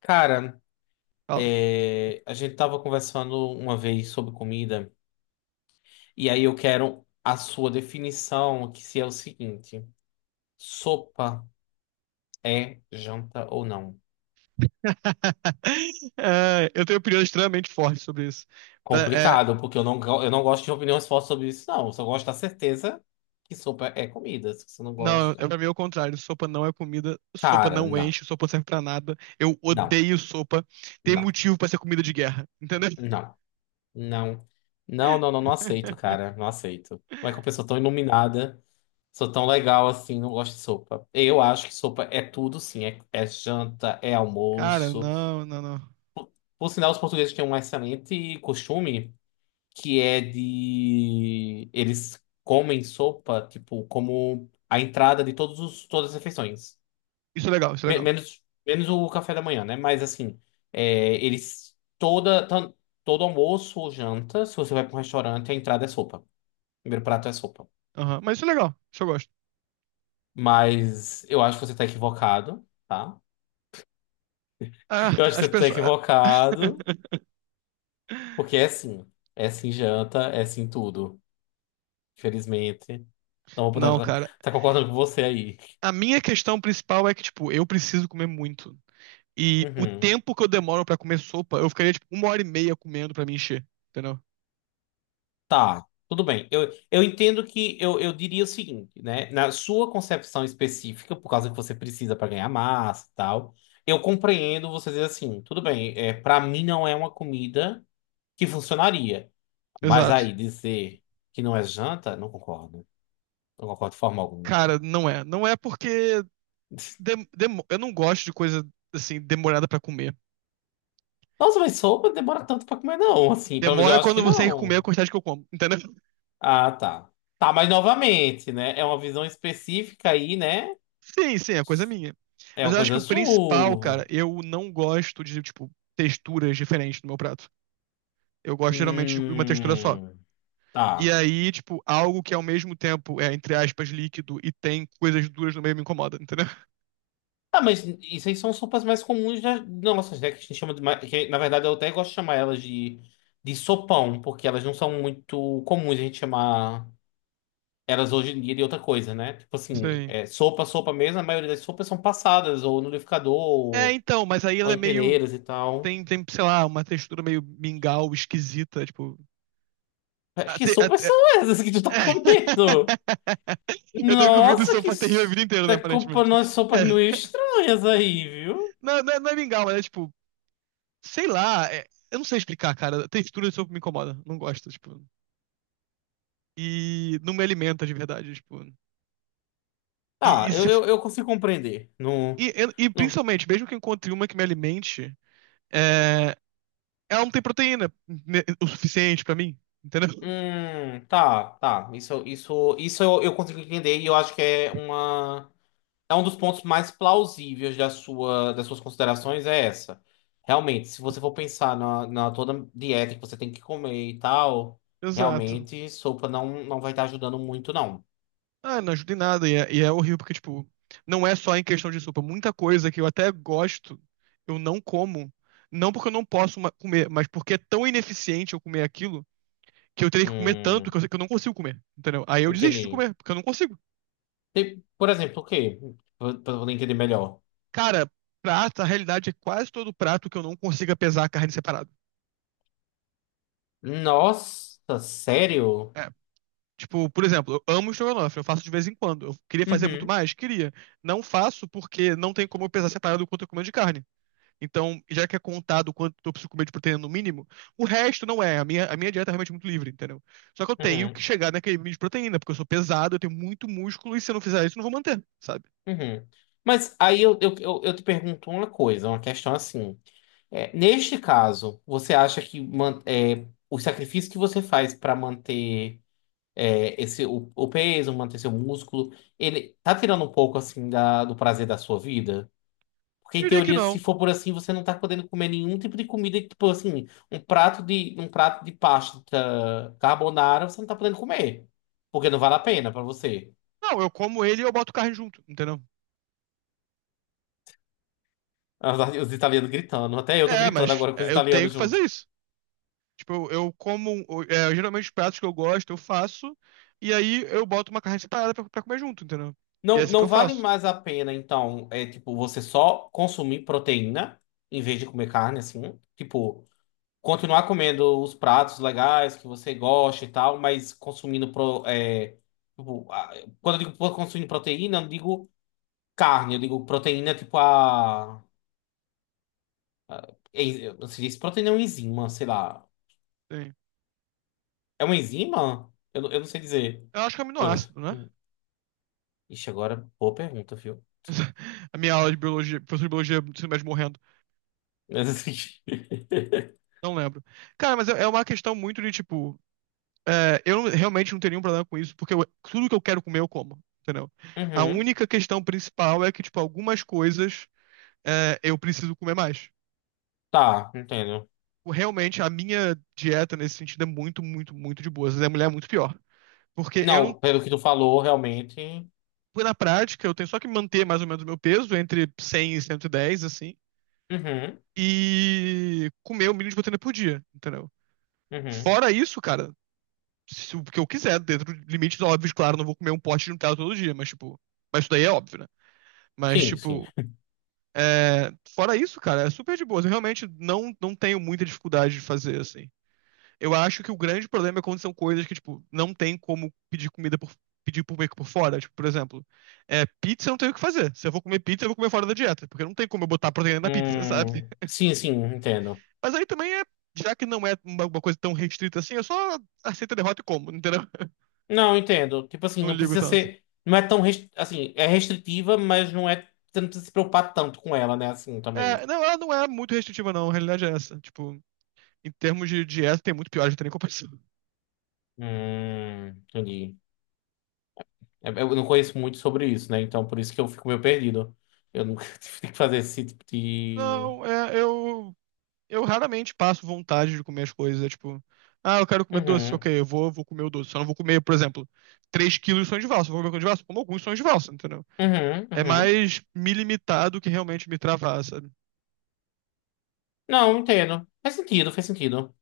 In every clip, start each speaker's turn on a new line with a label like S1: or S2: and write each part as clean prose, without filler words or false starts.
S1: Cara,
S2: Fala.
S1: a gente tava conversando uma vez sobre comida, e aí eu quero a sua definição, que se é o seguinte: sopa é janta ou não?
S2: É, eu tenho opiniões extremamente fortes sobre isso. Pra- é,
S1: Complicado, porque eu não gosto de opiniões fortes sobre isso, não. Eu só gosto da certeza que sopa é comida. Se você não
S2: Não, é
S1: gosta.
S2: pra mim é o contrário. Sopa não é comida, sopa
S1: Cara,
S2: não
S1: não,
S2: enche, sopa não serve pra nada. Eu
S1: não,
S2: odeio sopa. Tem
S1: não,
S2: motivo pra ser comida de guerra, entendeu?
S1: não, não, não, não, não, não aceito, cara. Não aceito. Como é que uma pessoa tão iluminada. Sou tão legal assim, não gosto de sopa. Eu acho que sopa é tudo, sim. É janta, é
S2: Cara,
S1: almoço.
S2: não, não, não.
S1: Por sinal, os portugueses têm um excelente costume que é de. Eles comem sopa, tipo, como a entrada de todas as refeições.
S2: Isso é legal, isso é
S1: Me-
S2: legal.
S1: menos, menos o café da manhã, né? Mas assim, eles. Toda, tan- Todo almoço ou janta, se você vai para um restaurante, a entrada é sopa. O primeiro prato é sopa.
S2: Aham, mas isso é legal, isso eu gosto.
S1: Mas eu acho que você está equivocado, tá?
S2: Ah,
S1: Eu acho que
S2: as
S1: você tá
S2: pessoas.
S1: equivocado, porque é sim. É sim janta, é sim tudo. Infelizmente. Não vou poder
S2: Não,
S1: tá,
S2: cara.
S1: tá concordando com você aí.
S2: A minha questão principal é que, tipo, eu preciso comer muito. E o
S1: Uhum.
S2: tempo que eu demoro pra comer sopa, eu ficaria, tipo, uma hora e meia comendo pra me encher, entendeu?
S1: Tá, tudo bem. Eu entendo que eu diria o seguinte, né? Na sua concepção específica, por causa que você precisa para ganhar massa e tal, eu compreendo você dizer assim, tudo bem, para mim não é uma comida que funcionaria. Mas
S2: Exato.
S1: aí dizer que não é janta, não concordo. Não concordo de forma alguma.
S2: Cara, não é. Não é porque. Eu não gosto de coisa assim, demorada pra comer.
S1: Nossa, mas sopa demora tanto pra comer, não, assim. Pelo menos eu
S2: Demora
S1: acho
S2: quando
S1: que
S2: você tem comer
S1: não.
S2: a quantidade que eu como, entendeu?
S1: Ah, tá. Tá, mas novamente, né? É uma visão específica aí, né?
S2: Sim, sim, é coisa minha.
S1: É
S2: Mas
S1: uma
S2: eu acho que
S1: coisa
S2: o principal, cara,
S1: sua.
S2: eu não gosto de, tipo, texturas diferentes no meu prato. Eu gosto geralmente de uma textura só.
S1: Hum.
S2: E
S1: Tá.
S2: aí, tipo, algo que ao mesmo tempo é, entre aspas, líquido e tem coisas duras no meio me incomoda, entendeu?
S1: Ah, mas isso aí são sopas mais comuns nossas, né? Que a gente chama de. Que, na verdade, eu até gosto de chamar elas de, sopão, porque elas não são muito comuns a gente chamar elas hoje em dia de outra coisa, né? Tipo assim,
S2: Sim.
S1: sopa, sopa mesmo, a maioria das sopas são passadas, ou no liquidificador,
S2: É,
S1: ou
S2: então, mas aí
S1: ou
S2: ela é
S1: em
S2: meio.
S1: peneiras e tal.
S2: Tem, sei lá, uma textura meio mingau esquisita, tipo.
S1: Que
S2: Até,
S1: sopas são essas que tu tá comendo?
S2: eu tô comendo
S1: Nossa,
S2: sopa terrível a vida inteira, né,
S1: tá
S2: aparentemente.
S1: comprando umas sopas meio
S2: É.
S1: estranhas aí, viu?
S2: Não, não, não é mingau, mas é tipo, sei lá, eu não sei explicar, cara. A textura de sopa me incomoda, não gosto, tipo. E não me alimenta de verdade, tipo.
S1: Tá,
S2: E,
S1: eu,
S2: se,
S1: eu, eu consigo compreender. No,
S2: e,
S1: no,
S2: principalmente, mesmo que eu encontre uma que me alimente, é, ela não tem proteína o suficiente pra mim, entendeu?
S1: tá, tá. Isso eu consigo entender e eu acho que é é um dos pontos mais plausíveis das suas considerações é essa. Realmente, se você for pensar na, toda dieta que você tem que comer e tal,
S2: Exato.
S1: realmente sopa não vai estar ajudando muito, não.
S2: Ah, não ajuda em nada. E é horrível, porque, tipo, não é só em questão de sopa. Muita coisa que eu até gosto, eu não como. Não porque eu não posso comer, mas porque é tão ineficiente eu comer aquilo que eu teria que comer tanto que
S1: Hum.
S2: eu, sei que eu não consigo comer. Entendeu? Aí eu desisto de
S1: Entendi.
S2: comer, porque eu não consigo.
S1: Por exemplo, o quê? Pra poder entender melhor.
S2: Cara, prato, a realidade é quase todo prato que eu não consiga pesar a carne separado.
S1: Nossa, sério?
S2: É. Tipo, por exemplo, eu amo estrogonofe, eu faço de vez em quando. Eu queria fazer muito
S1: Uhum,
S2: mais? Queria. Não faço porque não tem como eu pesar separado o quanto eu como de carne. Então, já que é contado quanto eu preciso comer de proteína no mínimo, o resto não é. A minha dieta é realmente muito livre, entendeu? Só que eu tenho que
S1: uhum,
S2: chegar naquele mínimo de proteína, porque eu sou pesado, eu tenho muito músculo, e se eu não fizer isso, eu não vou manter, sabe?
S1: uhum. Mas aí eu te pergunto uma coisa, uma questão assim. Neste caso, você acha que o sacrifício que você faz para manter o peso, manter seu músculo, ele tá tirando um pouco assim do prazer da sua vida? Porque,
S2: Eu
S1: em
S2: diria que
S1: teoria, se
S2: não.
S1: for por assim, você não tá podendo comer nenhum tipo de comida, tipo assim, um prato de pasta carbonara, você não tá podendo comer. Porque não vale a pena pra você.
S2: Não, eu como ele e eu boto carne junto, entendeu?
S1: Os os italianos gritando, até eu tô
S2: É,
S1: gritando
S2: mas
S1: agora com os
S2: é, eu tenho
S1: italianos
S2: que fazer
S1: junto.
S2: isso. Tipo, eu como. Geralmente os pratos que eu gosto, eu faço, e aí eu boto uma carne separada pra comer junto, entendeu? E é
S1: Não,
S2: assim que
S1: não
S2: eu
S1: vale
S2: faço.
S1: mais a pena, então, é tipo, você só consumir proteína em vez de comer carne, assim. Tipo, continuar comendo os pratos legais que você gosta e tal, mas consumindo pro, tipo, quando eu digo consumindo proteína, eu não digo. Carne, eu digo proteína, tipo a. Eu não sei se proteína é um enzima, sei lá.
S2: Sim.
S1: É uma enzima? Eu não sei dizer.
S2: Eu acho que é
S1: Eu.
S2: aminoácido, né?
S1: Ixi, agora, boa pergunta, viu?
S2: A minha aula de biologia, professor de biologia do ensino médio morrendo.
S1: Mas, assim,
S2: Não lembro. Cara, mas é uma questão muito de tipo. Eu realmente não teria um problema com isso, porque tudo que eu quero comer eu como, entendeu? A
S1: Uhum.
S2: única questão principal é que, tipo, algumas coisas eu preciso comer mais.
S1: Tá, entendo.
S2: Realmente, a minha dieta nesse sentido é muito, muito, muito de boa. Às vezes a mulher é muito pior. Porque eu não.
S1: Não, pelo que tu falou, realmente.
S2: Na prática, eu tenho só que manter mais ou menos o meu peso, entre 100 e 110, assim,
S1: Uhum,
S2: e comer o mínimo de proteína por dia, entendeu?
S1: uhum.
S2: Fora isso, cara, se o que eu quiser, dentro de limites óbvios, claro, não vou comer um pote de Nutella todo dia, mas tipo. Mas isso daí é óbvio, né? Mas,
S1: Sim, sim.
S2: tipo, fora isso, cara, é super de boa. Eu realmente não tenho muita dificuldade de fazer, assim. Eu acho que o grande problema é quando são coisas que, tipo, não tem como pedir comida por, pedir por meio que por fora. Tipo, por exemplo, pizza eu não tenho o que fazer. Se eu vou comer pizza, eu vou comer fora da dieta, porque não tem como eu botar proteína na pizza, sabe?
S1: Sim, sim, entendo.
S2: Mas aí também já que não é uma coisa tão restrita assim, eu só aceito a derrota e como, entendeu?
S1: Não, entendo. Tipo assim,
S2: Não
S1: não
S2: ligo
S1: precisa
S2: tanto.
S1: ser. Não é tão. Assim, é restritiva, mas não é. Você não precisa se preocupar tanto com ela, né? Assim, também.
S2: É, não, ela não é muito restritiva, não. A realidade é essa. Tipo, em termos de dieta, tem muito pior, já gente tem nem comparação.
S1: Entendi. Eu não conheço muito sobre isso, né? Então por isso que eu fico meio perdido. Eu nunca tive que fazer esse tipo de.
S2: Não, eu raramente passo vontade de comer as coisas. Tipo, ah, eu quero comer doce.
S1: Uhum,
S2: Ok, eu vou comer o doce. Só não vou comer, por exemplo, 3 quilos de sonho de valsa. Eu vou comer coisa de valsa? Como alguns sonhos de valsa, entendeu?
S1: uhum,
S2: É
S1: uhum.
S2: mais me limitar do que realmente me travar, sabe?
S1: Não, entendo. Faz sentido, faz sentido.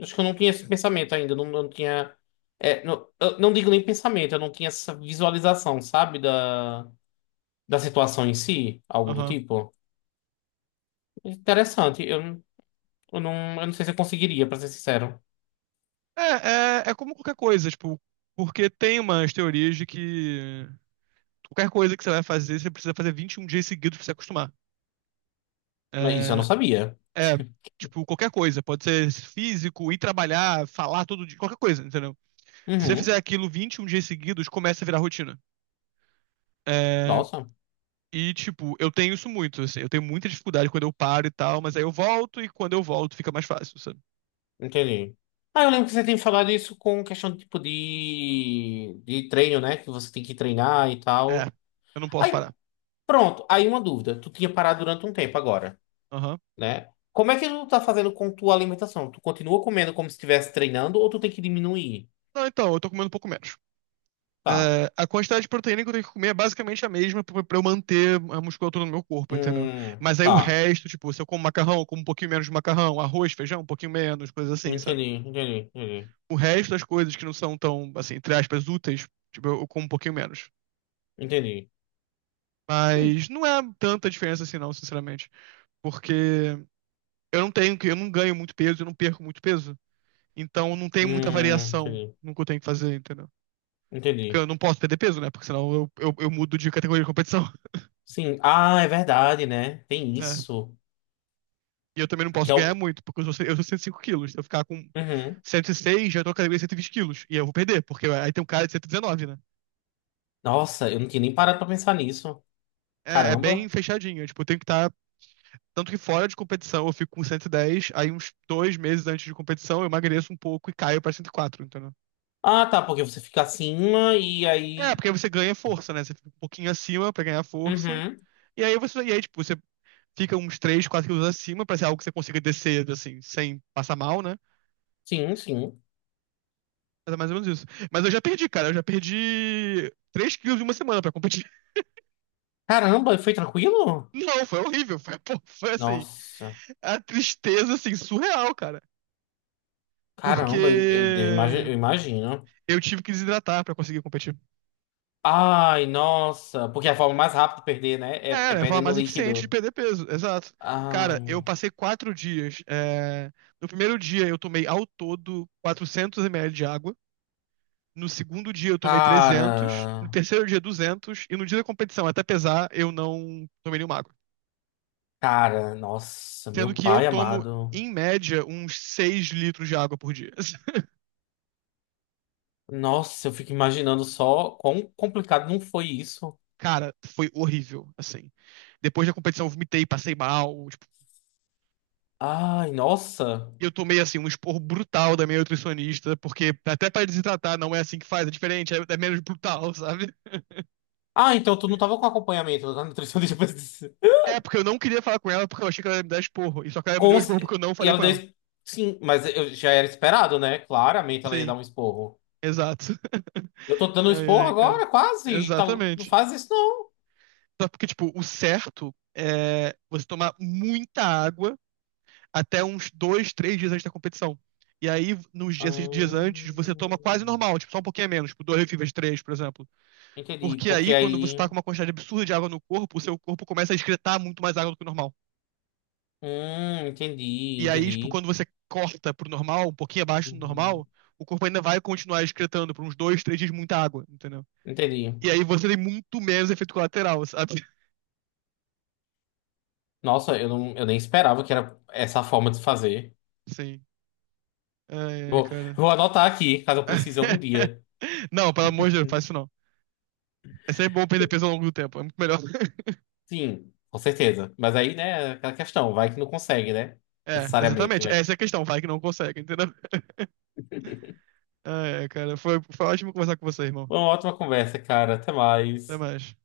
S1: Acho que eu não tinha esse pensamento ainda. Não, não tinha. Não, eu não digo nem pensamento, eu não tinha essa visualização, sabe? Da situação em si, algo do
S2: Aham.
S1: tipo. Interessante. Eu, não, eu não sei se eu conseguiria, pra ser sincero.
S2: É como qualquer coisa, tipo, porque tem umas teorias de que qualquer coisa que você vai fazer, você precisa fazer 21 dias seguidos pra se acostumar.
S1: Mas isso eu não
S2: É,
S1: sabia.
S2: É, tipo, qualquer coisa. Pode ser físico, ir trabalhar, falar todo dia, qualquer coisa, entendeu? Se você fizer
S1: Uhum.
S2: aquilo 21 dias seguidos, começa a virar rotina. É,
S1: Nossa.
S2: e, tipo, eu tenho isso muito, assim. Eu tenho muita dificuldade quando eu paro e tal, mas aí eu volto e quando eu volto fica mais fácil, sabe?
S1: Entendi. Ah, eu lembro que você tem falado isso com questão de tipo de treino, né? Que você tem que treinar e
S2: É,
S1: tal.
S2: eu não posso
S1: Aí,
S2: parar.
S1: pronto. Aí uma dúvida. Tu tinha parado durante um tempo agora,
S2: Aham.
S1: né? Como é que tu tá fazendo com tua alimentação? Tu continua comendo como se estivesse treinando ou tu tem que diminuir?
S2: Não, então, eu tô comendo um pouco menos.
S1: Tá.
S2: É, a quantidade de proteína que eu tenho que comer é basicamente a mesma pra eu manter a musculatura no meu corpo, entendeu? Mas aí o
S1: Tá.
S2: resto, tipo, se eu como macarrão, eu como um pouquinho menos de macarrão, arroz, feijão, um pouquinho menos, coisas assim, sabe?
S1: Entendi, entendi, entendi.
S2: O resto das coisas que não são tão, assim, entre aspas, úteis, tipo, eu como um pouquinho menos.
S1: Entendi. Hum,
S2: Mas não é tanta diferença assim, não, sinceramente. Porque eu não tenho, eu não ganho muito peso, eu não perco muito peso. Então não tem muita variação
S1: entendi,
S2: no que eu tenho que fazer, entendeu? Porque
S1: entendi.
S2: eu não posso perder peso, né? Porque senão eu mudo de categoria de competição.
S1: Sim. Ah, é verdade, né? Tem
S2: Né?
S1: isso.
S2: E eu também não
S1: Que
S2: posso
S1: é o.
S2: ganhar muito, porque eu sou 105 quilos. Se eu ficar com
S1: Uhum.
S2: 106, já tô na categoria de 120 quilos. E eu vou perder, porque aí tem um cara de 119, né?
S1: Nossa, eu não tinha nem parado pra pensar nisso.
S2: É, é bem
S1: Caramba.
S2: fechadinho. É, Tipo, eu tenho que estar Tanto que fora de competição eu fico com 110, aí uns 2 meses antes de competição eu emagreço um pouco e caio pra 104, entendeu?
S1: Ah, tá, porque você fica acima e
S2: É,
S1: aí.
S2: porque aí você ganha força, né? Você fica um pouquinho acima pra ganhar força.
S1: Uhum.
S2: E aí, tipo, você fica uns 3 4 quilos acima pra ser algo que você consiga descer, assim, sem passar mal, né?
S1: Sim, sim.
S2: Mas é mais ou menos isso. Mas eu já perdi, cara. Eu já perdi 3 quilos em uma semana pra competir.
S1: Caramba, e foi tranquilo?
S2: Não, foi horrível. Foi, pô, foi assim,
S1: Nossa.
S2: a tristeza, assim, surreal, cara. Porque
S1: Caramba, eu imagino.
S2: eu tive que desidratar pra conseguir competir.
S1: Ai, nossa. Porque é a forma mais rápida de perder, né? É,
S2: É,
S1: é
S2: né? Forma
S1: perdendo
S2: mais eficiente de
S1: líquido.
S2: perder peso, exato. Cara,
S1: Ai.
S2: eu passei 4 dias. No primeiro dia eu tomei ao todo 400 ml de água. No segundo dia eu tomei 300. No
S1: Cara.
S2: terceiro dia 200. E no dia da competição, até pesar, eu não tomei nenhuma água.
S1: Cara, nossa,
S2: Sendo
S1: meu
S2: que eu
S1: pai
S2: tomo,
S1: amado.
S2: em média, uns 6 litros de água por dia.
S1: Nossa, eu fico imaginando só quão complicado não foi isso.
S2: Cara, foi horrível, assim. Depois da competição eu vomitei, passei mal. Tipo,
S1: Ai, nossa.
S2: E eu tomei, assim, um esporro brutal da minha nutricionista, porque até pra desidratar não é assim que faz, é diferente, é menos brutal, sabe?
S1: Ah, então tu não tava com acompanhamento da nutricionista.
S2: É, porque eu não queria falar com ela porque eu achei que ela ia me dar esporro. E só que ela me
S1: Com
S2: deu esporro porque eu não
S1: E
S2: falei
S1: ela
S2: com ela.
S1: deu. Sim, mas eu já era esperado, né? Claramente ela ia dar
S2: Sim,
S1: um esporro.
S2: exato.
S1: Eu tô dando um
S2: Ai,
S1: esporro
S2: ai,
S1: agora,
S2: cara.
S1: quase. Tá. Não
S2: Exatamente.
S1: faz isso, não.
S2: Só porque, tipo, o certo é você tomar muita água até uns dois, três dias antes da competição. E aí, nos dias, esses dias
S1: Ah,
S2: antes, você toma quase normal, tipo, só um pouquinho a menos, tipo, dois refis três, por exemplo.
S1: entendi.
S2: Porque
S1: Porque
S2: aí, quando você tá
S1: aí.
S2: com uma quantidade absurda de água no corpo, o seu corpo começa a excretar muito mais água do que o normal.
S1: Entendi,
S2: E aí, tipo,
S1: entendi.
S2: quando você corta pro normal, um pouquinho abaixo do
S1: Hum,
S2: normal, o corpo ainda vai continuar excretando por uns dois, três dias muita água, entendeu?
S1: Entendi.
S2: E aí você tem muito menos efeito colateral, sabe?
S1: Nossa, não, eu nem esperava que era essa a forma de fazer.
S2: Sim. Ai, ai,
S1: Vou,
S2: cara.
S1: vou anotar aqui, caso eu precise algum dia.
S2: Não, pelo amor de Deus, faz
S1: Uhum.
S2: isso não. É sempre bom perder peso ao longo do tempo, é muito melhor.
S1: Sim, com certeza. Mas aí, né, aquela questão, vai que não consegue, né?
S2: É,
S1: Necessariamente.
S2: exatamente.
S1: Vai
S2: Essa é a questão, vai que não consegue, entendeu? Ai, ai, cara, foi ótimo conversar com você, irmão.
S1: Foi uma ótima conversa, cara. Até
S2: Até
S1: mais.
S2: mais.